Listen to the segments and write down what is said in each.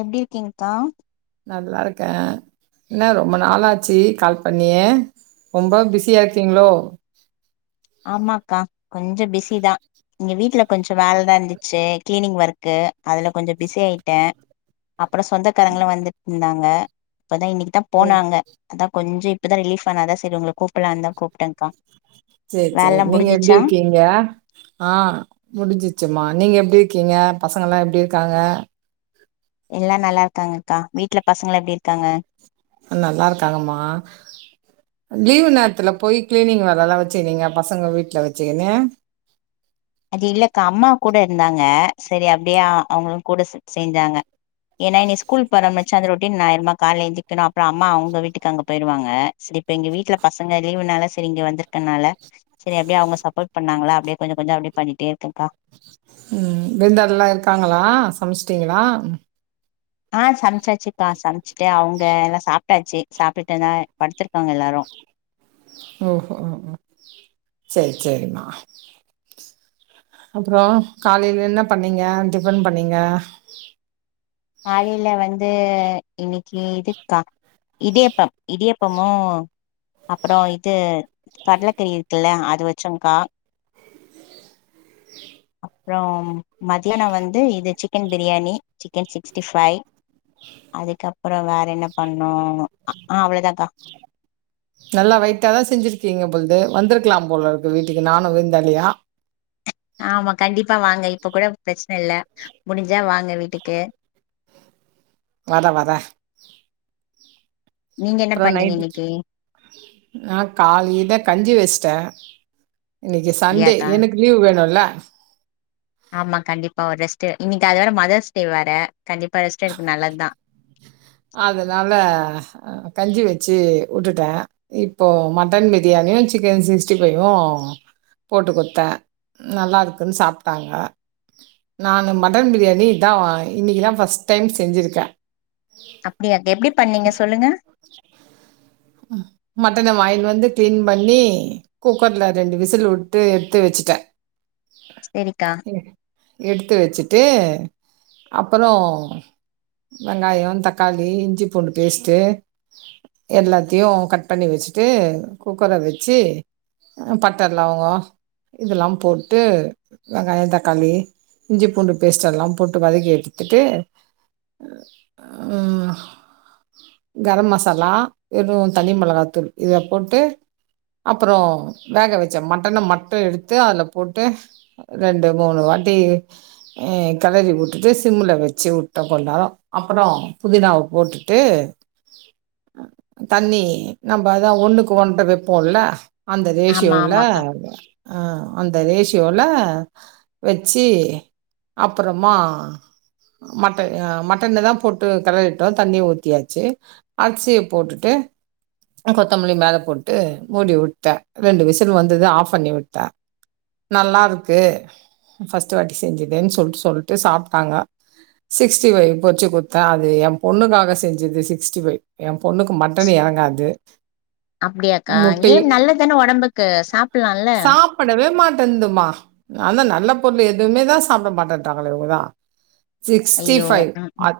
எப்டி இருக்கீங்க்கா நல்லாருக்கேன் என்ன ரொம்ப நாளாச்சு கால் பண்ணியேன் ரொம்ப பிஸியா இருக்கீங்களோ ஆமாக்கா கொஞ்சம் பிஸி தான் நீங்க வீட்டுல கொஞ்ச வேல தான் இருந்துச்சு கிளீனி்ங் ஒர்க் இருக்கு அதுல கொஞ்ச பிஸி ஆயிட்டேன் அப்பறம் சொந்தக்காரங்கள வந்துட் இருந்தாங்க அ இப்பதான் இன்னக்கு தான் ஓ போனாங்க அதான் கொஞ்சப் இப்பதான் ரிலீஃப் ஆனாதான் சரி உங்க கூப்பிடலாம்னு தான் கூப்பிட்டேங்கா சரி சரி நீங்க எப்டி இருக்கீங்க ஆஹ் முடிஞ்சுச்சுமா நீங்க எப்டி இருக்கீங்க பசங்க எலாம் எப்டி இருக்காங்க எல்லாம் நல்லா இருக்காங்க அக்கா வீட்டுல பசங்க எப்டி இருக்காங்க நல்லா இருக்காங்கம்மா லீவ் நேரத்துல போய் கிளீனிங் வேல எலாம் வச்சுக்குனீங்க பசங்க வீட்டுல வச்சுக்குனு அது இல்லக்கா அம்மா கூட இருந்தாங்க சரி அப்டியே அவங்களும் கூட செஞ்சாங்க ஏன்னா இ குல் பரமச்சந்திர ரட்டின் ஞாயிறமா கால்ல எந்திக்கணும் அப்பறம் அம்மா அவங்க வீட்டுக்கு அங்க போயிருவாங்க சரி இப்ப எங்க வீட்டுல பசங்க லீவுனால செரி இங்க வந்திருக்கனால செரி அப்டியே அவங்க சப்போர்ட் பண்ணாங்களா அப்டியே கொஞ்ச கொஞ்ச அப்டியே பண்ணிட்டே இருக்கக்கா உம் விருந்தாடி எலாம் இருக்காங்களா சமச்சுட்டீங்களா ஆஹ் சமச்சாச்சுக்கா சமச்சுட்டு அவங்க எலாம் சாப்பிட்டாச்சு சாப்பிட்டுட்டுந்தான் படுத்திருக்காங்க எலாரும் ஓஹோ ஓ செரி செரிமா அப்பறம் காலையில என்ன பண்ணீங்க டிஃபன் பண்ணீங்க ஆள் இல்ல வந்து இது இன்னக்கு இதுக்கா இதடியப்பம் இடியப்பமும் அப்புறம் இது கடலக்கறி இருக்குல்ல அது வச்சோங்க்கா அப்பறம் மத்தியானம் வந்து இது chicken biryani chicken sixty five அதுக்கப்பறம் வேற என்ன பண்ணும் ஆ அவ்ளோதாக்கா நல்லா வெயிட்டாதான் செஞ்சிருக்கீங்க பொழுது வந்திருக்கலாம் போல இருக்கு வீட்டுக்கு நானும் விருந்தாளியா ஆமா கண்டிப்பா ப்ப வாங்க இப்ப கூட பிரச்சன இல்ல முடிஞ்சா வாங்க வீட்டுக்கு வதா வதா நீங்க என்ன அப்பறம் பண்ணீங்க நைட்டு இன்னைக்கு ஆஹ காலிலதான் கஞ்சி வெச்சிட்டேன் [inaudible] இன்னிக்கு சண்டே அப்டியாக்கா எனக்கு லீவ் வேணும்ல [inaudible] ஆமா கண்டிப்பா ஒரு ரெஸ்ட் இன்னிக்கு அத வேற மதர்ஸ் டே வர கண்டிப்பா ரெஸ்ட் எக்கு நல்லதுதான் அதனால கஞ்சி வச்சு உட்டுட்டேன் இப்போ மட்டன் பிரியாணியும் சிக்கன் சிக்ஸ்டி ஃபையும் போட்டு கொத்தேன் நல்லா இருக்குன்னு சாப்பிட்டாங்க நானு மட்டன் பிரியாணிதான் இன்னிக்குதான் பர்ஸ்ட் டைம் செஞ்சிருக்கே அப்டியா எப்டி பண்ணீங்க சொல்லுங்க மட்டன வாங்கிந்து வந்து கிளீன் பண்ணி குக்கர்ல ரெண்டு விசில் உட்டு எடுத்து வச்சுட்டேன் செரிக்கா எடுத்து வச்சுட்டு அப்புறோ வெங்காயோ தக்காளி இஞ்சி பூண்டு பேஸ்ட்டு எல்லாத் த்தையு கட் பண்ணி வச்சுட்டு குக்கர வச்சு பட்ட லவங்கோ இதெல்லா போட்டு வெங்காயோ தக்காளி இஞ்சி பூண்டு பேஸ்ட்டு எல்லா போட்டு வதக்கி எடுத்துட்டு ம் கரம் மசாலா வெறு தனி மிளகாத்தூள் இத போட்டு அப்புறோ வேக வச்சே மட்டன மட்டு எடுத்து அதில போட்டு ரெண்டு மூணு வாட்டி ஆ கெளறி விட்டுட்டு சிம்மில வச்சு விட்டு கொஞ்ச நேரோ அப்புறோ புதினாவ போட்டுட்டு தண்ணி நம்ம அதான் ஒண்ணுக்கு ஒன்ற வைப்போல அந்த ஆமா ரேஷியோல ஆமாக்கா ஆ அந்த ரேஷ் [unintelligible] வச்சு அப்புறமா மட் அ மட்டனதா போட்டு கெளறிட்டோ தண்ணி ஊத்தியாச்சு அர்சிய போட்டு ட்டு ஆ கொத்தமல்லி மேல போட்டு மூடி விட்டுட்டே ரெண்டு விசில் வந்தது ஆஃப் பண்ணி விட்டே நல்லா இருக்கு ஃபர்ஸ்ட் வாட்டி செஞ்சதுன்னு சொல்ட்டு சாப்ட்டாங்க சிக்ஸ்டிஃபைவ் பொரிச்சு குட்த்தே அது என் பொண்ணுக்காக செஞ்சது சிக்ஸ்டிஃபைவ் என் பொண்ணுக்கு ட்டன் எறங்காது அப்டியாக்கா ஏன் நல்லதுதான ஒடம்புக்கு சாப்படலாம்ல ருந்துமா அதா நல்ல பொருள் எதுவுமேதா சாப்ட மாட்டன்றாங்களே இவுங்கதா சிக்ஸ்டி ஐயோ ஃபைவ் ம் அ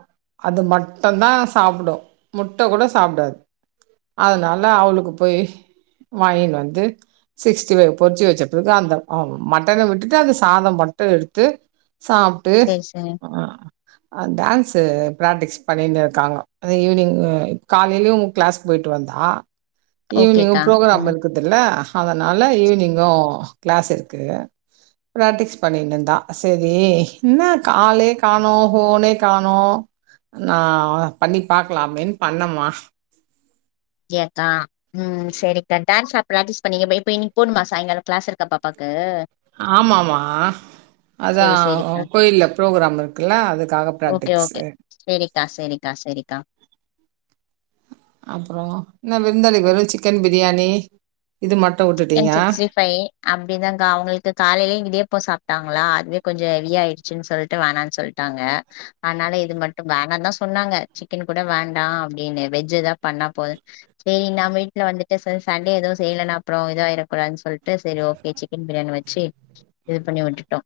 அது மட்டும்தா சாப்டு முட்டை கூட சாப்டாது அதனால அவளுக்கு போய் வாங்கின் வந்து சிக்ஸ்டி ஃபைவ் பொரிச்சு வச்ச பிறகு அந்த ஆ மட்டன விட்டுட்டு அந்த சாதோ மட்டு எடுத்து சாப்ட்டு செரி செரி ஆ ஆ டான்ஸு பிராக்டிஸ் பண்ணினு இருக்காங்க ஈவினிங் காலைலயு கிளாஸ் போயிட்டு வந்தா ஈவ்னிங் ஓகேக்கா ப்ரோக்ராம் ம் இருக்குதல்ல அதனால ஈவினிங்கு கிளாஸ் இருக்கு ப்ராக்டிஸ் பண்ணினு இருந்தா சரி என்ன காலே காணோ ஹோனே காணோ நா பண்ணி பாக்கலா அப்டின்னு பண்ணமா யேக்கா ம் சரிக்கா டான்ஸா பிராக்டிஸ் பண்ணீங்க இப்ப இன்னிக்கு போணுமா சாயங்கால கிளாஸ் இருக்கா பாப்பாக்கு ஆமாம்மா அதா சேரி சேரிக்கா கோயில்ல பரோக்ராம் இருக்குல்ல அதுக்காக ஓகே ஓகே பிராக்டிஸு சேரிக்கா சேரிக்கா சேரிக்கா அப்றோ என்ன விருந்தாளிக்கி வெறு சிக்கன் பிரியாணி இது மட்டு சிக்கன் வுட்டுட்டீங்க சிக்ஸ்டி ஃபைவ் அப்டிதாங்க அவங்களுக்கு காலையிலயே இடியாப்போ சாப் விட்டாங்களா அதுவே கொஞ்சம் ஹெவி ஆயிடுச்சுன்னு சொல்ட்டு வேணான்னு சொல்ட்டாங்க அதனால இது மட்டு வேண்டான்னுதா சொன்னாங்க சிக்கன் கூட வேண்டா அப்டின்னு வெஜ் ஏதா பண்ணா போது சரி நான் வீட்ல வந்துட்டு சரி சண்டே எதுவும் செய்யலனா அப்றோ இதாயிறக்கூடாதுன்னு சொல்ட்டு செரி ஓகே சிக்கன் பிரியாணி வச்சு இது பண்ணி விட்டுட்டோ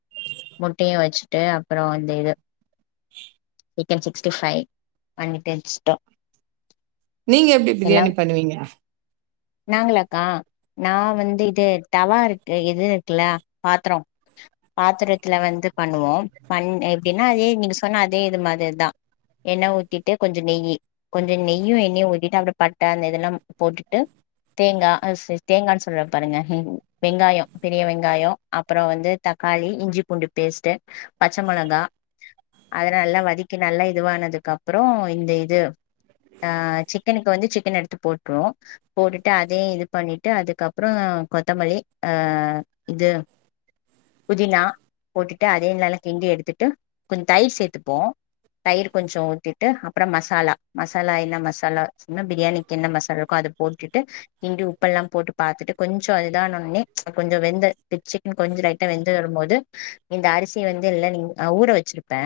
முட்டையும் வச்சுட்டு அப்றோ இந்த இது சிக்கன் சிக்ஸ்ட்டி ஃபைவ் பண்ணிட்டு வச்சுட்டோ நீங்க எப்டி எல்லா பிரியாணி பண்ணுவீங்க நாங்களாக்கா நான் வந்து இது தவா இருக்கு இது இருக்குல்ல பாத்ரோ பாத்திரத்துல வந்து பண்ணுவோ பண் எப்டின்னா அதே நீங்க சொன்ன அதே இது மாதிரிதா எண்ணெய் ஊத்திட்டு கொஞ்ச நெய்யி கொஞ்சோ நெய்யு எண்ணெயு ஊத்திட்டு அப்றோ பட்ட அந்த இதெல்லா போட்டுட்டு தேங்கா அது [unintelligible] தேங்கான்னு சொல்றாரு பாருங்க வெங்காயோ பெரிய வெங்காயோ அப்றோ வந்து தக்காளி இஞ்சி பூண்டு பேஸ்ட்டு பச்ச மொளகா அதல்ல நல்லா வதக்கி நல்லா இதுவானதுக்கப்றோ இந்த இது ஆ சிக்கனுக்கு வந்து சிக்கன் எடுத்து போட்ருவோ போட்டுட்டு அதையு இது பண்ணிட் ட்டு அதுக்கப்றோ கொத்தமல்லி ஆ இது புதினா போட்டுட்டு அதயு நல்லா கிண்டி எடுத்துட்டு கொஞ்சம் தயிர் சேத்துப்போ தயிர் கொஞ்சோ ஊத்திட்டு அப்புறம் மசாலா மசாலா என்ன மசாலா சொன்னா பிரியாணிக்கு என்ன மசாலா இருக்கோ அதை போட்டுட்டு கிண்டி விட் ப்பு எல்லாம் போட்டு பாத்துட்டு கொஞ்ச அது இதானவுட்னே கொஞ்ச வெந்த இது சிக்கன் கொஞ்ச லைட்டா வெந்து வரும்போது இந்த அரிசிய வந்து இல்ல நீங் ஆ ஊற வச்சிருப்பே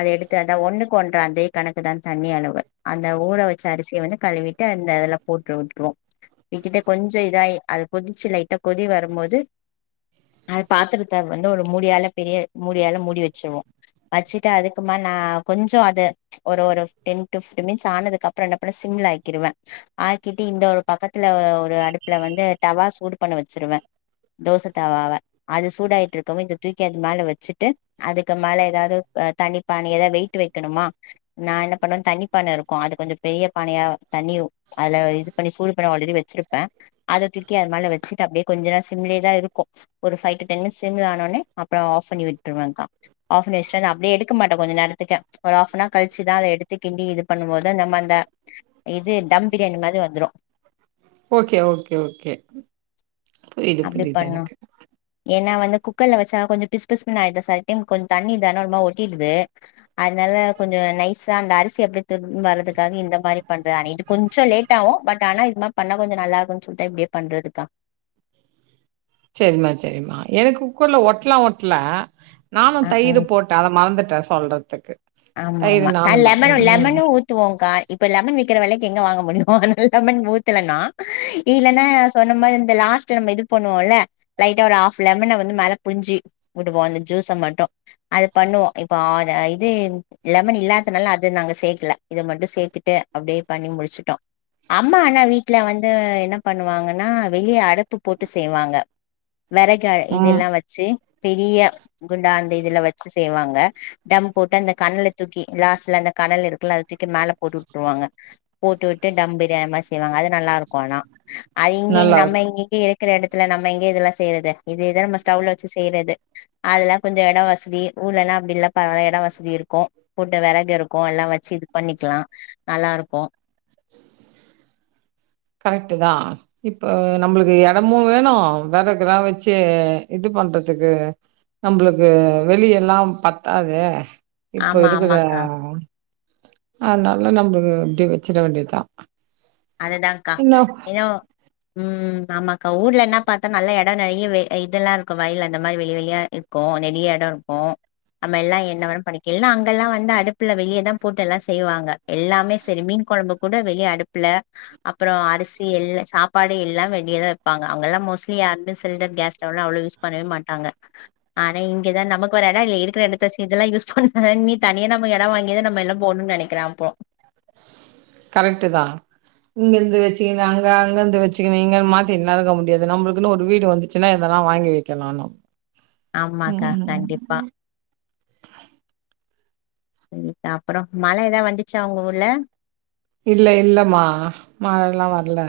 அத எடுத்து அதா ஒண்ணுக்கு ஒன்ர அதே கணக்குதா தண்ணி அளவு அந்த ஊற வச்ச அரிசிய வந்து கழுவிட்டு அந்த அதுல போட்டு விட்ருவோ. விட்டுட்டு கொஞ்ச இதாயி அது கொதிச்சு லைட்டா கொதி வரும்போது அது பாத்திரத்த வந்து ஒரு மூடியால பெரிய மூடியால மூடி வச்சிருவோ வச்சுட்டு அதுக்கு மேல நா கொஞ்சோ அத ஒரு ஒரு டென் டு ஃபிஃப்டீன் மினிட்ஸ் ஆனதுக்குப்றோ என்ன பண்ணுவே சிம்ல ஆக்கிடுவே ஆக்கிட்டு இந்த ஒரு பக்கத் த்துல ஒரு அடுப்புல வந்து தவா சூடு பண்ண வச்சிருவே தோசை தவாவ அது சூடாயிட்டு இருக்கவு இத தூக்கி அது மேல வச்சுட்டு அதுக்கு மேல ஏதாவது அ தண்ணி பானைய ஏதாவது வெயிட்டு வைக்கணுமா நா என்ன பண்ணுவேன் தண்ணி பானை இருக்கும் அது கொஞ்சோ பெரிய பானையா தண்ணி அதுல இது பண்ணி சூடு [unintelligible] ஆல்ரெடி வச்சிருப்பே அத தூக்கி அது மேல வச்சட்டு அப்டியே கொஞ்ச நேரோ சிம்லயேதா இருக்கு ஒரு ஃபைவ் டு டென் மினிட்ஸ் சிம்ல ஆன உடனே அப்றோ ஆஃப் பண்ணி விட் விட்ருவேங்க்கா ஆப் பண்ணி வச்சுட் [unintelligible] அப்டி எடுக்க மாட்டே கொஞ்ச நேரத்துக்கு ஒரு ஹாஃப் அன் அவர் கழிச்சுதா அத எடுத்து கிண்டி இது பண்ணும்போது தான் நம்ப அந்த இது தம் பிரியாணி மாதிரி வந்துரு ஓகே ஓகே ஓகே புரியுது அப்டி புரியுது பண்ணு எனக்கு ஏன்னா வந்து குக்கர்ல வச்சா கொஞ்சம் பிஸ் பிஸ்னு ஆயிருது செல டைம் கொஞ்ச தண்ணி தானே ஒருமார ஒட்டிடுது அதனால கொஞ்சோ நைஸா அந்த அரிசி அப்டியே [unintelligible] வரதுக்காக இந்த மாரி பண்ற ஆனா இது கொஞ்ச லேட் ஆகு பட் ஆனா இது மாரி பண்ணா கொஞ்சம் நல்லா இருக்கும்ன்னு சொல்ட்டு இப்டியே பண்றதுக்கா செரிம்மா செரிம்மா எனக்கு குக்கர்ல ஒட்லா ஒட்ல ஆ நானும் ஆ தயிர் போட்டே அத மறந்துட்டேன் சொல்றதுக்கு ஆமா தயிரு ஆமா நானுந்தா ம் லெமனும் ம் லெமனும் ஊத்துவோங்கா இப்ப லெமனு விக்கி க்கிறவேலக்கி எங்க வாங்க முடியும் ஆனால லெமன் ஊத்துலன்னா இல்லைன்னா சொன்ன மாரி இந்த லாஸ்ட் நம்ம இது பண்ணுவோல்ல லைட்டா ஆஃப் லெம வந்து மேல புஞ்சி விடுவோம் அந்த ஜூஸை மட்டும் அது பண்ணுவோம் இப்ப இது லெமன் இல்லாதனால அது நாங்க சேக்கல இது மட்டும் சேத்துட்டு அப்படியே பண்ணி முடிச்சுட்டோம் அம்மா ஆனா வீட்டுல வந்து என்ன பண்ணுவாங்கனா வெளிய அடுப்பு போட்டு செய்வாங்க வெறக ம் இதெல்லாம் வச்சு பெரிய குண்டா அந்த இதுல வச்சு செய்வாங்க தம்ப் போட்டு அந்த கணலா தூக்கி லாஸ்ட்ல அந்த கணல் இருக்குல அத தூக்கி மேலே போட்டு விட்டுருவாங்க போட்டு விட்டு டம் பிரியாணிமாரி செய்வாங்க அது நல்லா இருக்கும் ஆனா அது இங்கேங்க நம்ம நல்லாருக்கு இங்கங்க இரு இருக்குற இடத்துல நம்ம எங்கே இதல்லாம் செய்றது இதேதான் நம்ம ஸ்டவ்ல வச்சு செய்றது அதல்லாம் கொஞ்சம் இடம் வசதி ஊர்லலாம் அப்டியில்லப்பா இடம் வசதி இருக்கு க்கும் கூட்டு விறகு இருக்கும் எல்லாம் வச்சு இது பண்ணிக்கலாம் நல்லா இருக்கு கரெக்ட்டு தா இப்ப நம்மளுக்கு எடமும் வேணும் வேறகலாம் வச்சு இது பண்றதுக்கு நம்மளுக்கு வெளிய எல்லாம் பத்தாதே இப்ப ஆமா ஆமாக்கா இருக்குதாங்க அதனால நம்ம இப்டி வச்சிற வேண்டியதான் அக்கா என்னோ உம் ஆமாக்கா ஊர்லனா பாத்தா நல்லா இடம் நெறயவே இதல்லாம் இருக்கும் வயல் அந்த மாரி வெளி வெளியாக இருக்கும் நெறய எடோ இருக்கும் நம்ம எல்லாம் என்னவேன பண்ணிகல என்ன அங்கயெல்லாம் வந்து அடுப்புலா வெளியே தான் போட்டு எல்லாம் செய்வாங்க எல்லாமே செரி மீன் கெழம்பு பொட வெளிய அடுப் ப்புல அப்புறம் அரிசி எல் சாப்பாடு எல்லாம் வெளியதான் வைப்பாங்க அங்கல்லாம் மோஸ்லி யாருமே சிலிண்டர் கேஸ் ஸ்டவ்லாம் அவ்வளவு யூஸ் பண்ணவே மாட்டாங்க ஆனா இங்க தான் நமக்கு ஒரு இடம் இல் இருக்கிற இடத்த இதெல்லாம் யூஸ் பண்ண இனி தனியா நம்ம இடம் வாங்கியதான் நம்ம எல்லாம் போடனூம்னு நெனைக்குறேன் அப்போ கரெக்ட்டு தான் இங்கயிருந்து வச்சுக்குணு அங்க அங்கயிருந்து வச்சுக்குணு அங்க மாத்தின்லா இருக்க முடியாது நம்மளுக்குனு ஒரு வீடு வந்துச்சுனா இதலாம் வாங்கி வைக்கணும்ணு ஆமாக்கா கண்டிப்பா ம் அப்றோம் மழ ஏதாவது வந்துச்சா உங்க ஊர்ல இல்ல இல்லமா மழல்லா வர்ல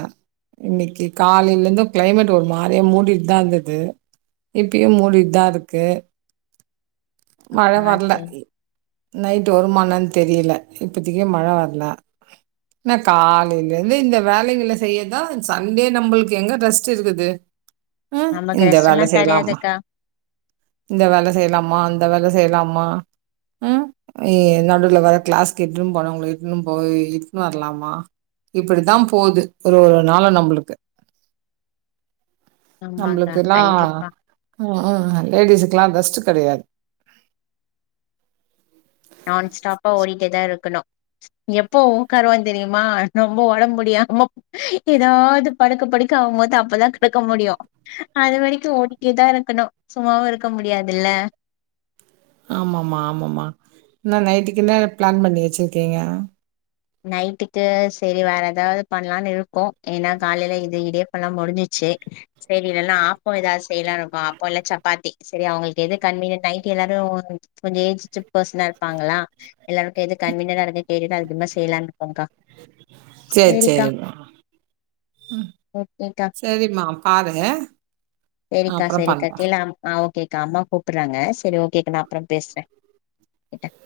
இன்னைக்கு காலையில இருந்தும் கிளைமேட் ஒரு மாரிய மூடிட்டுதான் இருந்தது இப்பையும் மூடிட்டுதான் இருக்கு மழ ஆ வர்ல சரி நைட் வருமாஎன்னானு தெரியில இப்பதைக்கு மழ வர்ல நா காலேயிலேயிருந்து இந்த வேலைகள செய்யதான் சண்டே நம்மளுக்கு எங்க ரெஸ்ட் இருக்குது அஹ் நமக்கு இந்த ரெஸ்ட் வேல எல்லா செய்லாம கெடையாதுக்கா இந்த வேல செய்லாமா அந் அத வேல செய்யலாமா உம் நடுல வேற கிளாஸ்க்கு இட்டுன்டுபோனாவங்கால இட்டுன்டு போய் இக்குனு வரலாமா இப்புடித்த போகுது ஒரு ஒரு நாளு நம்புளுக்கு ஆமாக்கா நம்மளுக்கெல்லாம் கண்டிப்பா உம்உம் லேடிஸ்க்கெல்லாம் ரெஸ்ட் கெடையாது நான்ஸ்டாப்பா ஓடிட்டேதா இருக்கணும் எப்போ ஓக்காருவோ தெரியுமா ரொம்ப உடம்பு முடியாம ஏதாவது படுக்க படுக்க அவும் போது அப்பதான் படுக்க முடியும் அதுவரைக்கும் ஓடிக்கிட்டேதான் இருக்கணும் சும்மாவும் இருக்க முடியாதுல ஆமாம்மா ஆமாம்மா என்ன நைட்டுக்கு என்ன ஃபிளான் பண்ணி வச்சுருக்கீங்க நைட்டுக்கு செரி வேறஏதாவது பண்ணலானு இருக்கோம் ஏன்னா காலயில இது இடியப்பான முடிஞ்சுருச்சு செரி இல்லன்னா ஆப்போம் ஏதாது செய்லானு இருக்கோம் ஆப்போம் இல்ல சப்பாத்தி செரி அவங்களுக்கு எது கன்வீனியன் நை் எல்லாரும் கொஞ்சம் ஏஜ்சுடு பேசனா இருப்பாங்களா எல்லாருக்கும் எது கன்வீனியன்டா இரு கேட்டுட்டு அதுக்கேத்த செய்லான் சேர சேரிமா ம் ஓகேக்கா சேரிமா பாருங்க அப்பறம் பண்றே கேக்காம்மா கூப்புறாங்க செரி ஓகோ நா அப்புற பேசுறே இடக்